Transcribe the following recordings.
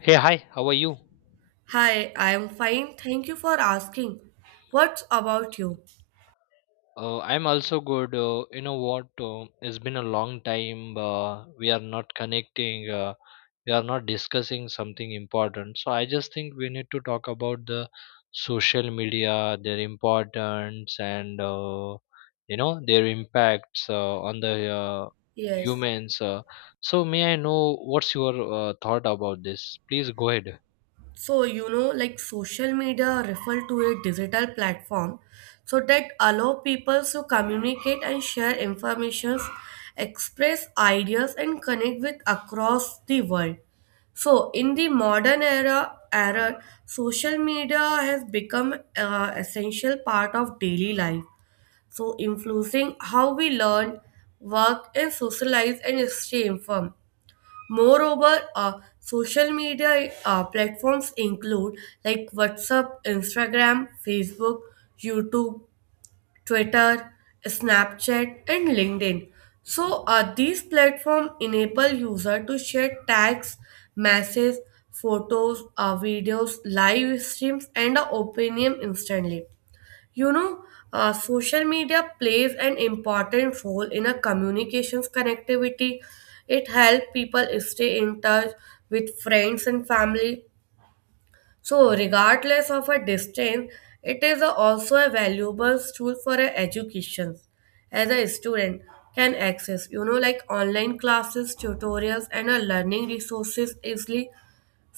Hey, hi, how are you? Hi, I am fine. Thank you for asking. What's about you? I'm also good. You know what? It's been a long time. We are not connecting. We are not discussing something important. So I just think we need to talk about the social media, their importance, and their impacts on the Yes. humans. So may I know what's your thought about this? Please go ahead. So, you know, like social media refer to a digital platform so that allow people to communicate and share information, express ideas and connect with across the world. So, in the modern era, social media has become an essential part of daily life so influencing how we learn, work, and socialize and stay informed. Moreover, social media platforms include like WhatsApp, Instagram, Facebook, YouTube, Twitter, Snapchat, and LinkedIn. So these platforms enable user to share tags, messages, photos, videos, live streams, and opinion instantly. You know, social media plays an important role in a communications connectivity. It helps people stay in touch with friends and family. So, regardless of a distance, it is also a valuable tool for a education. As a student, can access you know like online classes, tutorials, and a learning resources easily.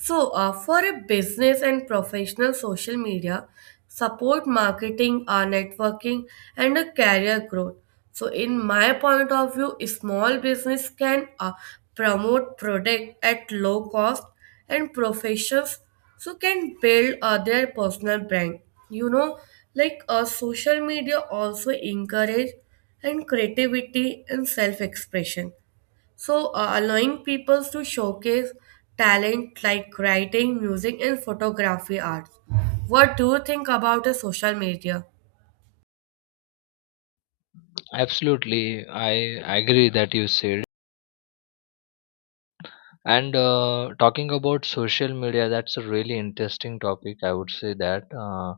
So, for a business and professional, social media support marketing, networking, and a career growth. So, in my point of view, a small business can promote product at low cost, and professionals so can build their personal brand. You know, like social media also encourage and creativity and self-expression so, allowing people to showcase talent like writing, music, and photography arts. What do you think about the social media? Absolutely, I agree that you said. And Talking about social media, that's a really interesting topic. I would say that, uh,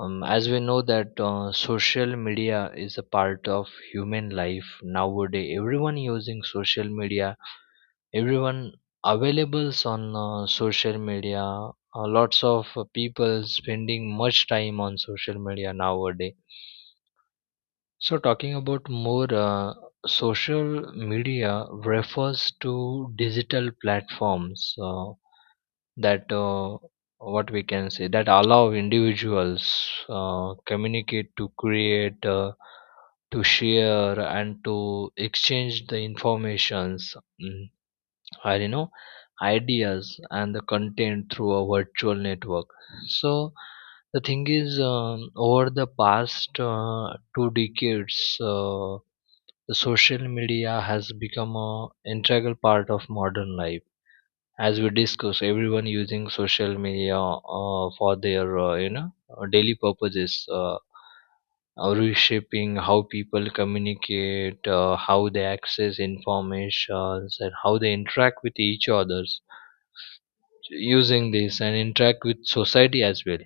um, as we know that social media is a part of human life nowadays. Everyone using social media, everyone availables on social media. Lots of people spending much time on social media nowadays. So talking about more social media refers to digital platforms. That What we can say that allow individuals communicate to create to share and to exchange the informations mm, or you know ideas and the content through a virtual network, so the thing is, over the past two decades, the social media has become a integral part of modern life. As we discuss, everyone using social media for their daily purposes, reshaping how people communicate, how they access information and how they interact with each others using this and interact with society as well.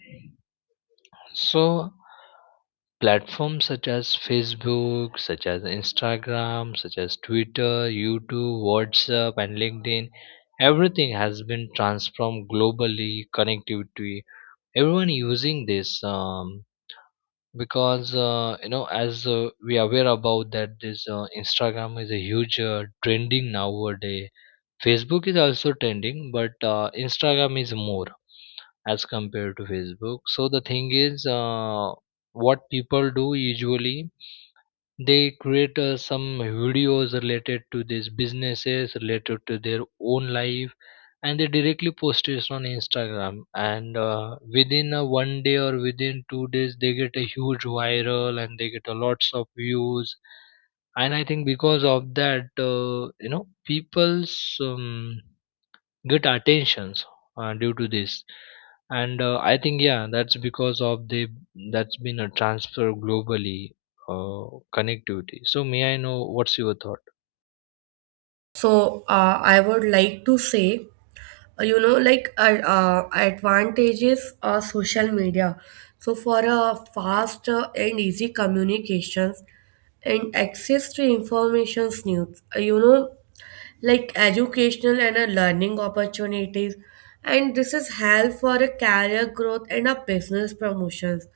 So platforms such as Facebook, such as Instagram, such as Twitter, YouTube, WhatsApp, and LinkedIn, everything has been transformed globally. Connectivity, everyone using this, because you know, as we are aware about that, this Instagram is a huge trending nowadays. Facebook is also trending, but Instagram is more as compared to Facebook. So the thing is, what people do usually, they create some videos related to these businesses, related to their own life, and they directly post it on Instagram. And within a one day or within 2 days, they get a huge viral and they get a lots of views. And I think because of that, people's get attentions due to this. And uh, i think, yeah, that's because of the that's been a transfer globally, uh, connectivity. So may I know what's your thought? So, I would like to say, you know, like advantages of social media. So, for a fast and easy communications and access to information, news, you know, like educational and a learning opportunities, and this is help for a career growth and a business promotions,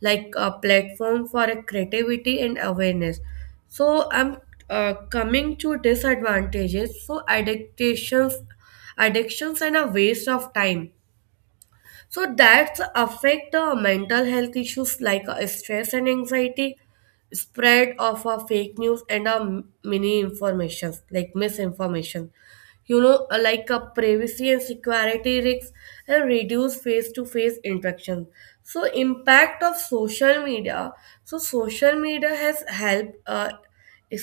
like a platform for a creativity and awareness. So I'm coming to disadvantages. So addictions, and a waste of time, so that's affect mental health issues like stress and anxiety, spread of fake news and many informations like misinformation. You know, privacy and security risks, and reduce face-to-face interaction. So impact of social media. So social media has helped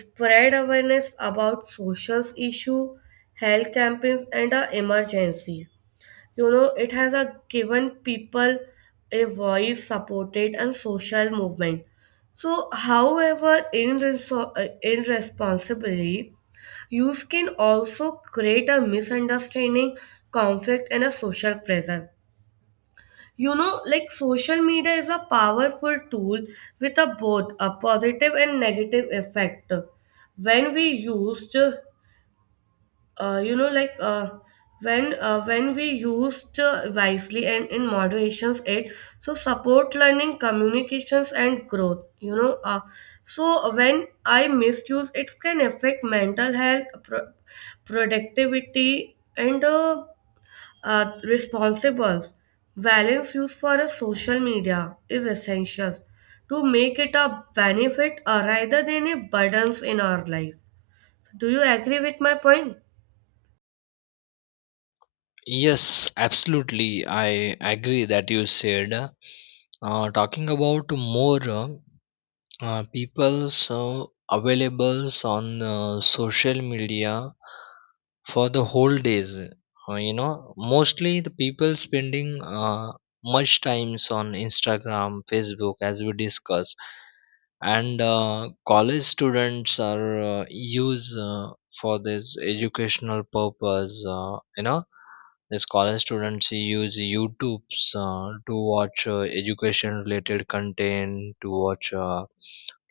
spread awareness about social issue, health campaigns, and emergencies. You know, it has a given people a voice, supported and social movement. So, however, in responsibly, use can also create a misunderstanding, conflict, and a social pressure. You know, like social media is a powerful tool with a both a positive and negative effect when we used uh, you know like uh, when we used wisely and in moderations, it so support learning communications and growth. You know so when I misuse it can affect mental health productivity and responsibles. Balance used for a social media is essential to make it a benefit rather than a burdens in our life. Do you agree with my point? Yes, absolutely. I agree that you said. Talking about more, people so available on social media for the whole days, you know mostly the people spending much times on Instagram, Facebook, as we discuss. And college students are use for this educational purpose, you know this college students use YouTube's to watch education related content, to watch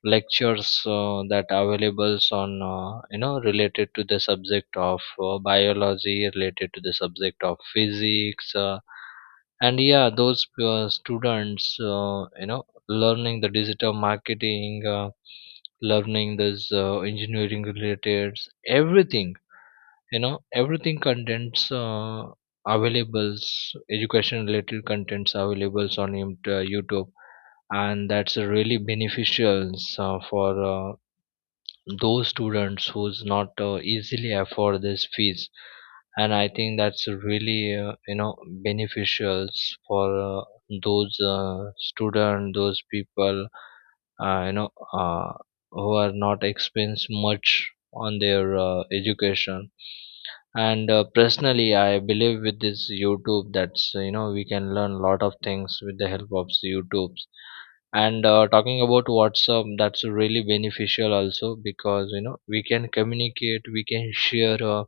lectures that available on, you know, related to the subject of biology, related to the subject of physics, and yeah, those students you know learning the digital marketing, learning this engineering related, everything, you know, everything contents availables, education related contents availables on YouTube. And that's really beneficial for uh, those students who's not easily afford this fees. And I think that's really, beneficial for uh, those student, those people, uh, you know uh, who are not expense much on their education. And personally I believe with this YouTube, that's you know we can learn a lot of things with the help of YouTube. And talking about WhatsApp, that's really beneficial also because you know we can communicate, we can share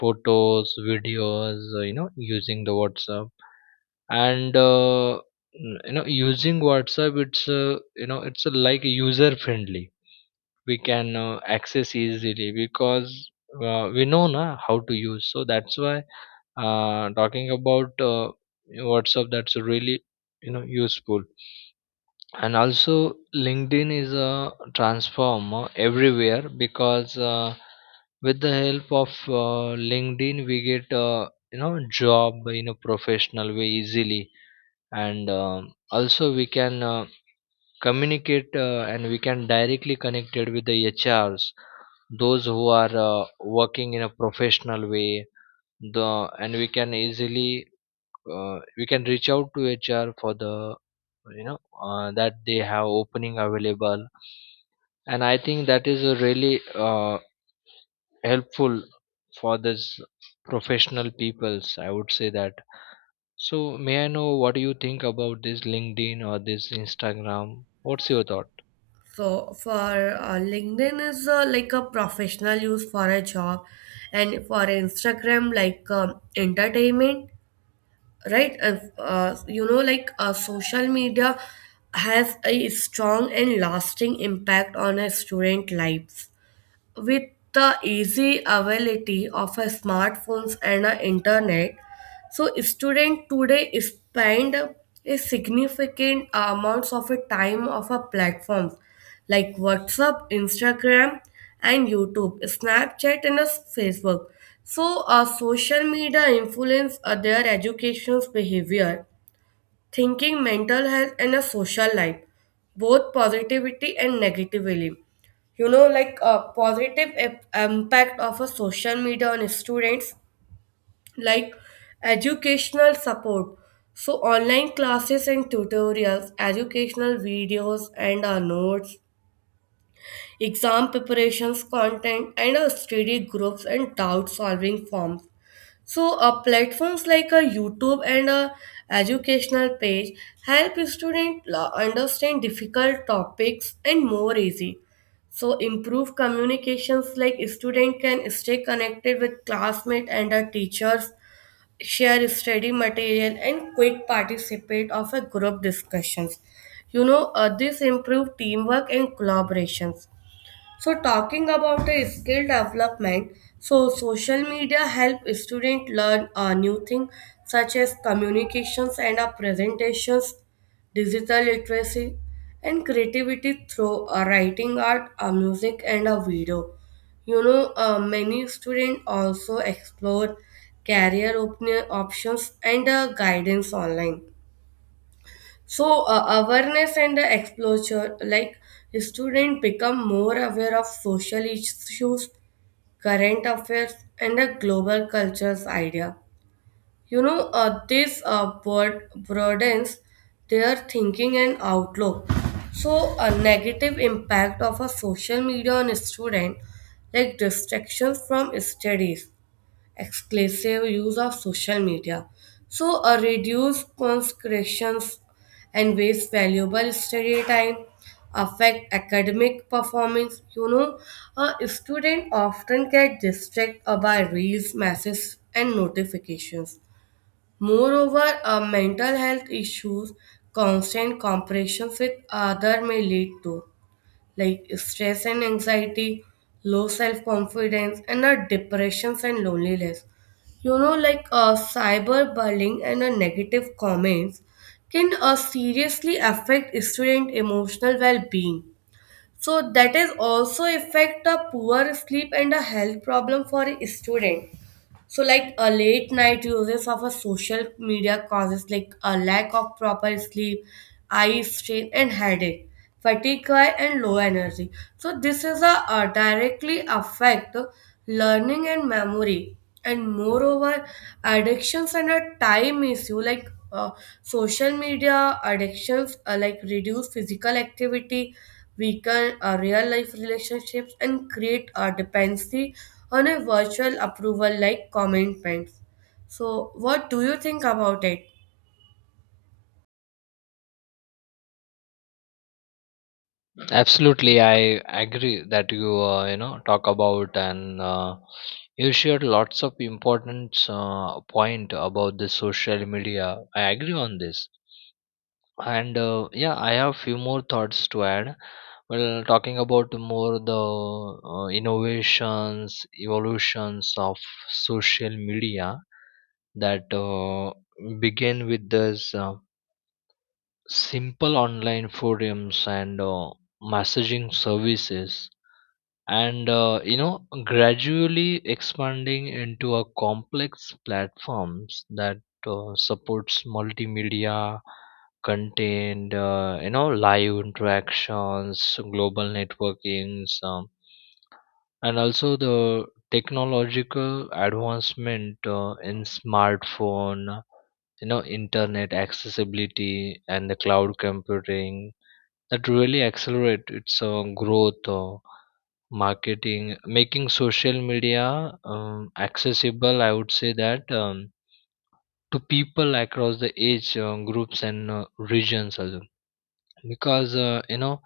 photos, videos, you know, using the WhatsApp. And you know using WhatsApp, it's like user friendly. We can access easily because we know na how to use, so that's why talking about WhatsApp, that's really, you know, useful. And also LinkedIn is a transformer everywhere because, with the help of LinkedIn we get, you know, job in a professional way easily. And also we can communicate and we can directly connected with the HRs, those who are working in a professional way. The and we can easily, we can reach out to HR for the, you know, that they have opening available. And I think that is a really helpful for this professional peoples, I would say that. So may I know what do you think about this LinkedIn or this Instagram? What's your thought? For LinkedIn is like a professional use for a job, and for Instagram like entertainment, right? You know, like social media has a strong and lasting impact on a student life with the easy availability of a smartphones and a internet, so students today spend a significant amounts of a time of a platforms like WhatsApp, Instagram, and YouTube, Snapchat, and a Facebook. So, social media influence their education's behavior, thinking, mental health, and a social life, both positivity and negatively. You know, like a impact of a social media on students, like educational support. So online classes and tutorials, educational videos, and notes, exam preparations, content, and a study groups and doubt solving forms. So, platforms like a YouTube and a educational page help students understand difficult topics and more easy. So, improve communications, like student can stay connected with classmates and teachers, share study material, and quick participate of a group discussions. You know, this improve teamwork and collaborations. So talking about the skill development, so social media help students learn a new thing, such as communications and a presentations, digital literacy, and creativity through a writing art, a music, and a video. You know, many students also explore career op- options and guidance online. So awareness and the exposure, like students become more aware of social issues, current affairs, and the global cultures idea. You know, this broadens their thinking and outlook. So a negative impact of a social media on a student, like distractions from studies, exclusive use of social media. So, a reduced conscriptions and waste valuable study time affect academic performance. You know, a student often get distracted by reels, messages, and notifications. Moreover, mental health issues, constant comparisons with other may lead to like stress and anxiety, low self confidence, and our depressions and loneliness. You know, like cyberbullying and negative comments can seriously affect student emotional well being. So that is also affect a poor sleep and a health problem for a student. So, like a late night uses of a social media causes like a lack of proper sleep, eye strain, and headache, fatigue and low energy. So, this is directly affect learning and memory, and moreover, addictions and a time issue like social media addictions like reduce physical activity, weaken our real life relationships, and create a dependency on a virtual approval like commitments. So, what do you think about it? Absolutely, I agree that you you know talk about. And you shared lots of important point about the social media. I agree on this. And yeah, I have few more thoughts to add. Well, talking about more the innovations, evolutions of social media, that begin with this simple online forums and messaging services and, you know, gradually expanding into a complex platforms that supports multimedia content, you know, live interactions, global networkings, and also the technological advancement in smartphone, you know, internet accessibility and the cloud computing, that really accelerate its growth, marketing, making social media accessible, I would say that, to people across the age groups and regions also. Because, uh, you know,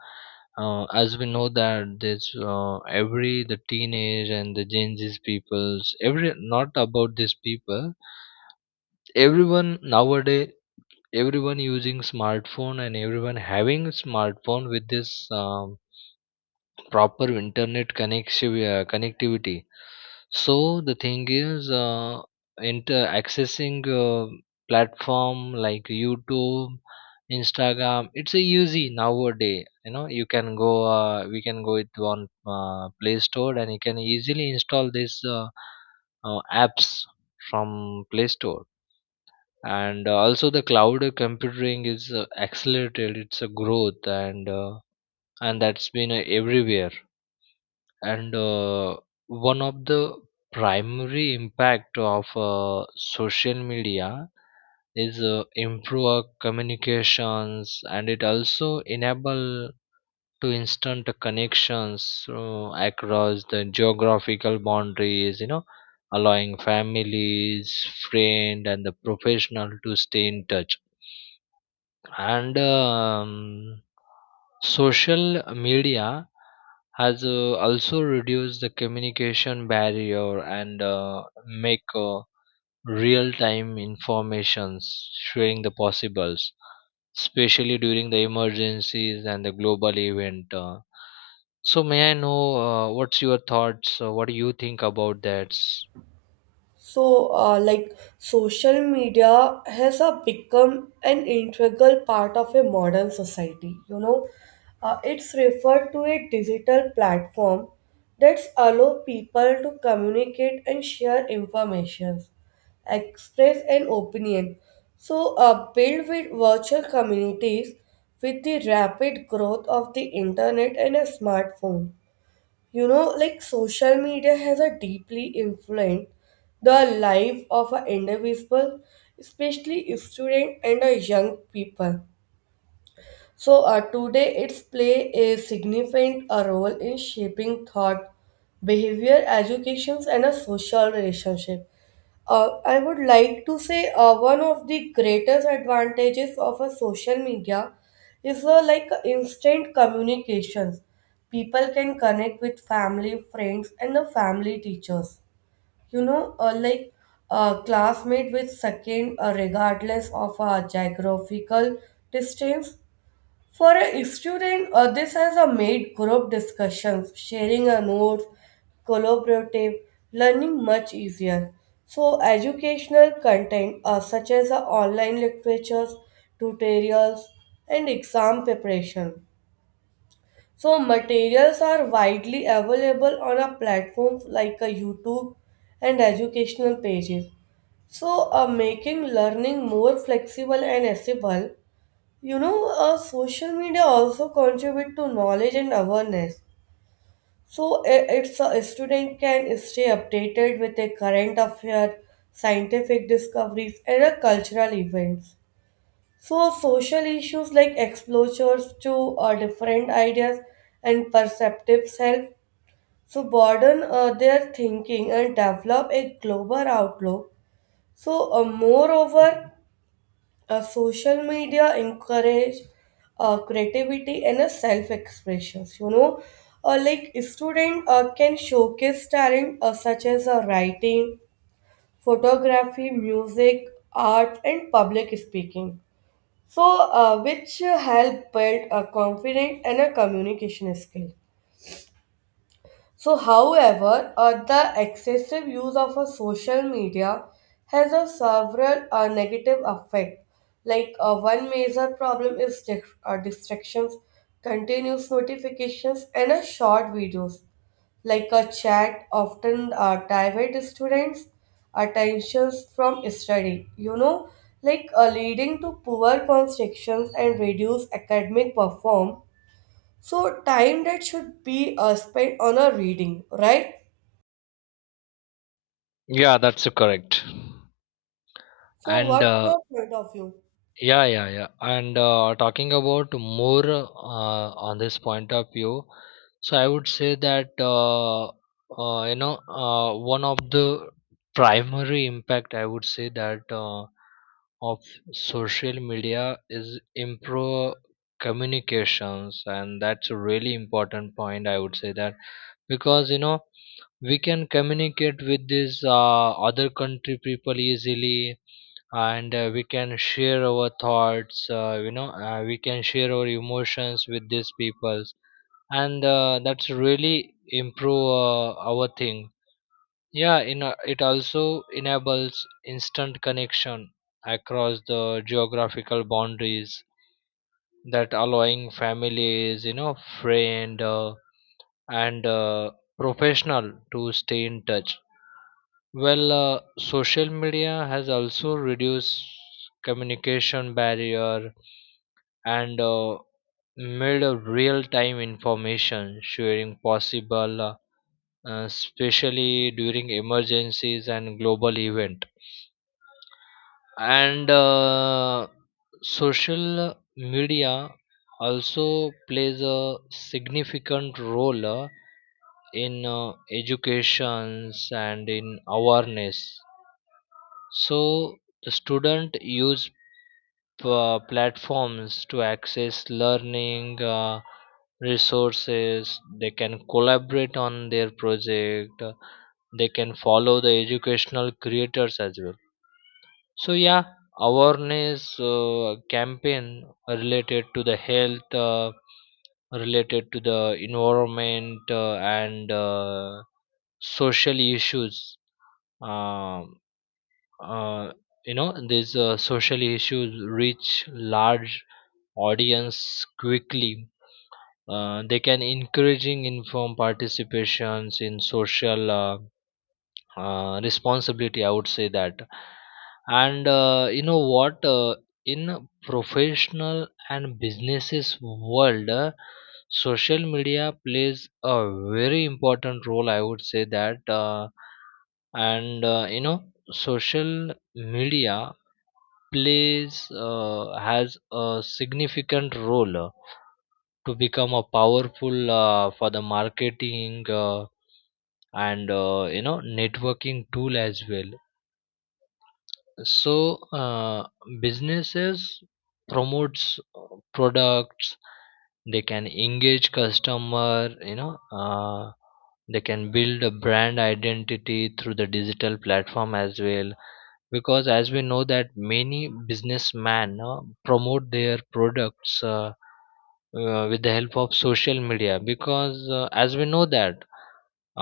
uh, as we know that there's every the teenage and the Gen Z peoples, every not about these people, everyone nowadays, everyone using smartphone and everyone having smartphone with this. Proper internet connectivity. So the thing is, inter accessing uh, platform like YouTube, Instagram, it's a easy nowadays. You know you can go, we can go it on Play Store, and you can easily install this apps from Play Store. And also the cloud computing is accelerated it's a growth, and that's been everywhere. And one of the primary impact of social media is improve our communications, and it also enable to instant connections across the geographical boundaries, you know, allowing families, friend and the professional to stay in touch. And social media has also reduced the communication barrier and make real-time informations showing the possibles, especially during the emergencies and the global event. So may I know, what's your thoughts? What do you think about that? So, like social media has become an integral part of a modern society. You know, it's referred to a digital platform that allow people to communicate and share information, express an opinion. So, build with virtual communities with the rapid growth of the internet and a smartphone. You know, like social media has a deeply influenced the life of an individual, especially student and a young people. So today it's play a significant role in shaping thought, behavior, educations, and a social relationship. I would like to say one of the greatest advantages of a social media is like instant communications. People can connect with family, friends, and the family teachers. You know, like a classmate with second, regardless of a geographical distance. For a student, this has a made group discussions, sharing a notes, collaborative learning much easier. So, educational content such as online lectures, tutorials, and exam preparation. So, materials are widely available on a platform like a YouTube and educational pages. So, making learning more flexible and accessible. You know social media also contribute to knowledge and awareness, so it's a student can stay updated with a current affair, scientific discoveries, and cultural events. So social issues like exposures to different ideas and perceptive self, so broaden their thinking and develop a global outlook. So moreover, social media encourage creativity and a self-expression. You know, like student can showcase talent such as writing, photography, music, art, and public speaking. So, which help build a confident and a communication skill. So, however, the excessive use of a social media has a several negative effect. Like one major problem is distractions, continuous notifications, and a short videos. Like a chat often divert students' attentions from study. You know, like leading to poor constructions and reduced academic perform, so time that should be spent on a reading, right? Yeah, that's correct. So And what's your point of view? Yeah, yeah, yeah. And talking about more on this point of view, so I would say that one of the primary impact, I would say that, of social media is improve communications, and that's a really important point, I would say that, because you know we can communicate with these other country people easily. And we can share our thoughts, we can share our emotions with these people. And that's really improve our thing. Yeah, it also enables instant connection across the geographical boundaries, that allowing families, you know, friend and professional to stay in touch. Well, social media has also reduced communication barrier and made a real-time information sharing possible, especially during emergencies and global event. And social media also plays a significant role in educations and in awareness. So the student use platforms to access learning resources, they can collaborate on their project, they can follow the educational creators as well. So yeah, awareness campaign related to the health, related to the environment, and social issues, um, uh, you know these social issues reach large audience quickly, they can encouraging inform participations in social, responsibility, I would say that. And you know what, in professional and businesses world, social media plays a very important role, I would say that. And you know social media plays, has a significant role to become a powerful for the marketing, and you know networking tool as well. So uh, businesses promotes products, they can engage customer, you know, uh, they can build a brand identity through the digital platform as well, because as we know that many businessmen promote their products, with the help of social media, because as we know that,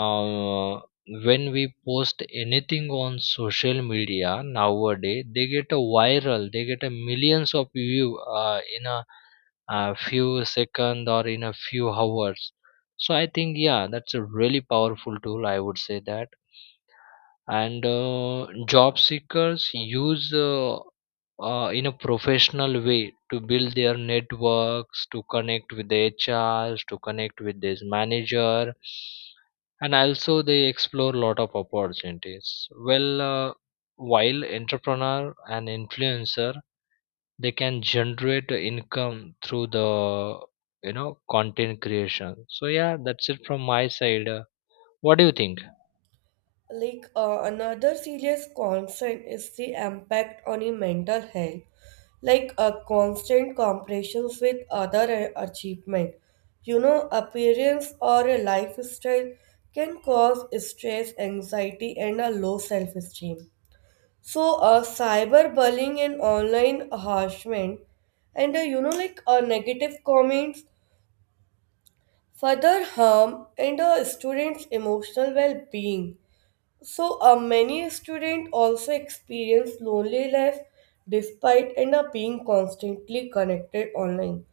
uh, when we post anything on social media nowadays they get a viral, they get a millions of view in a few seconds or in a few hours. So I think yeah that's a really powerful tool, I would say that. And job seekers use, in a professional way, to build their networks, to connect with the HRs, to connect with this manager. And also they explore a lot of opportunities. Well, while entrepreneur and influencer, they can generate income through the, you know, content creation. So yeah, that's it from my side. What do you think? Like another serious concern is the impact on your mental health, like a constant comparisons with other achievement. You know, appearance or a lifestyle can cause stress, anxiety, and a low self-esteem. So, cyberbullying and online harassment, and you know, like negative comments further harm in a student's emotional well-being. So many students also experience loneliness despite end up being constantly connected online.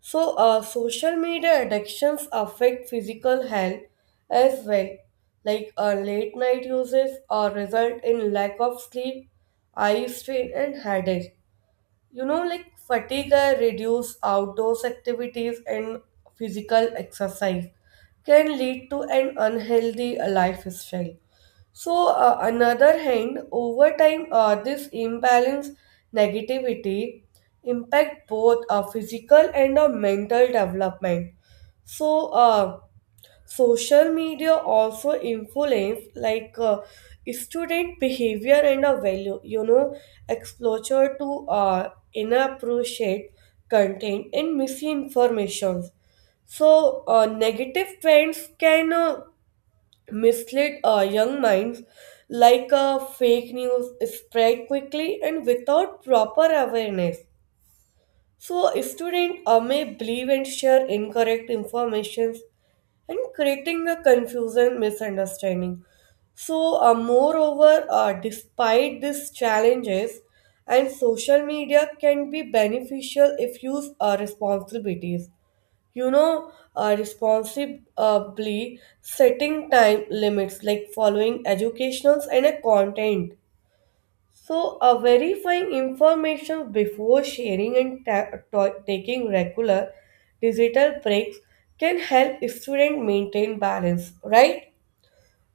So social media addictions affect physical health as well, like late night uses or result in lack of sleep, eye strain and headache. You know like fatigue reduce outdoors activities and physical exercise can lead to an unhealthy lifestyle. So another hand over time this imbalance negativity impact both physical and mental development. So uh, Social media also influence like student behavior and a value. You know, exposure to inappropriate content and misinformation. So negative trends can mislead young minds, like fake news spread quickly and without proper awareness. So a student may believe and share incorrect information and creating a confusion misunderstanding. So moreover, despite these challenges and social media can be beneficial if used responsibilities. You know responsibly setting time limits like following educationals and a content. So, verifying information before sharing and taking regular digital breaks can help students maintain balance, right?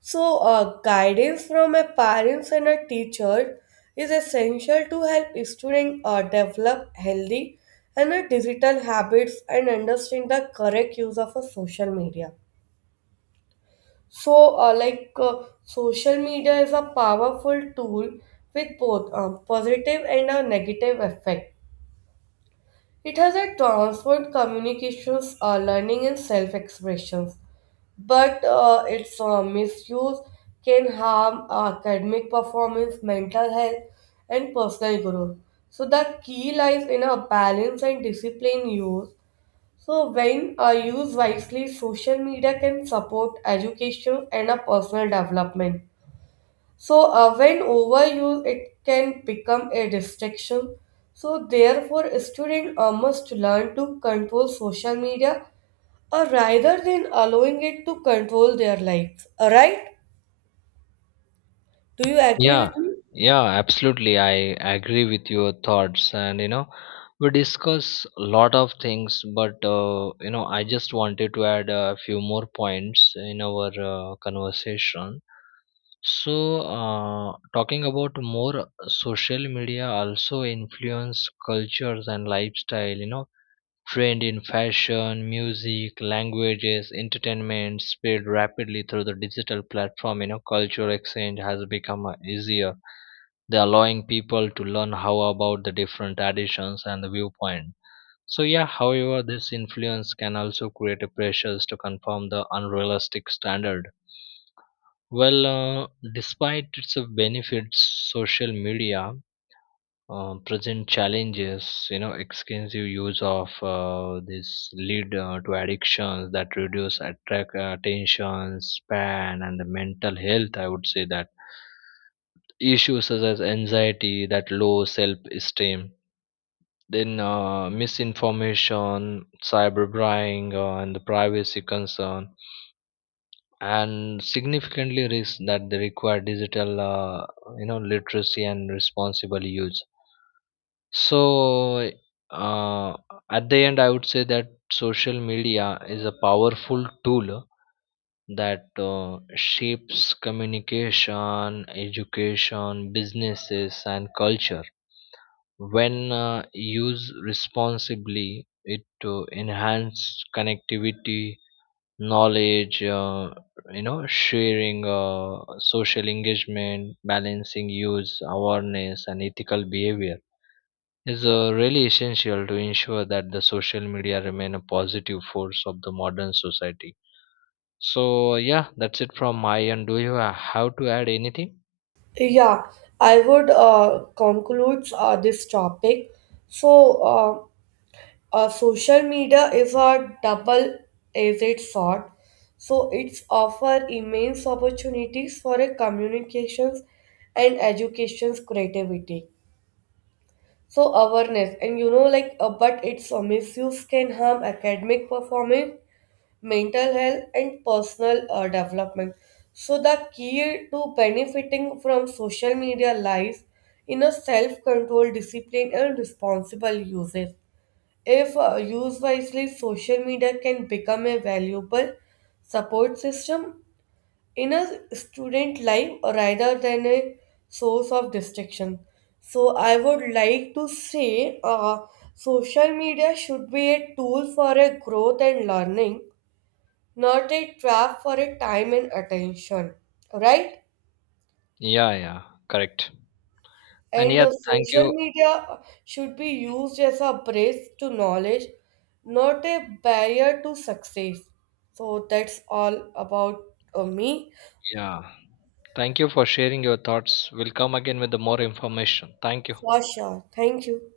So, guidance from a parents and a teacher is essential to help students develop healthy and digital habits and understand the correct use of a social media. So, social media is a powerful tool with both a positive and a negative effect. It has a transformed communications, learning, and self expressions, but its misuse can harm academic performance, mental health, and personal growth. So, the key lies in a balance and discipline use. So, when used wisely, social media can support education and a personal development. So, when overused, it can become a distraction. So, therefore, a student must learn to control social media rather than allowing it to control their lives. Alright? Do you agree Yeah, with me? yeah, absolutely. I agree with your thoughts. And, you know, we discuss a lot of things, but, you know, I just wanted to add a few more points in our conversation. So, talking about more, social media also influence cultures and lifestyle, you know, trend in fashion, music, languages, entertainment spread rapidly through the digital platform. You know, cultural exchange has become easier, they allowing people to learn how about the different traditions and the viewpoint. So yeah, however this influence can also create a pressures to conform the unrealistic standard. Well, despite its benefits, social media present challenges. You know extensive use of this lead to addictions that reduce attract attention span and the mental health, I would say that, issues such as anxiety that low self esteem. Then misinformation, cyberbrying, and the privacy concern, and significantly risk that they require digital, you know, literacy and responsible use. So, uh, at the end, I would say that social media is a powerful tool that shapes communication, education, businesses, and culture. When used responsibly, it to enhance connectivity, knowledge, you know, sharing, social engagement, balancing use, awareness, and ethical behavior is really essential to ensure that the social media remain a positive force of the modern society. So yeah, that's it from my end. Do you have to add anything? Yeah, I would conclude this topic. So, social media is a double-edged sword, so it's offer immense opportunities for a communications and education's creativity. So awareness and you know like but its misuse can harm academic performance, mental health, and personal development. So the key to benefiting from social media lies in a self-control, discipline, and responsible usage. If used wisely, social media can become a valuable support system in a student life rather than a source of distraction. So, I would like to say social media should be a tool for a growth and learning, not a trap for a time and attention. Right? Yeah, yeah, correct. And And yeah, thank social you. media should be used as a bridge to knowledge, not a barrier to success. So that's all about me Yeah. Thank you for sharing your thoughts. We'll come again with the more information. Thank you. for sure. Thank you.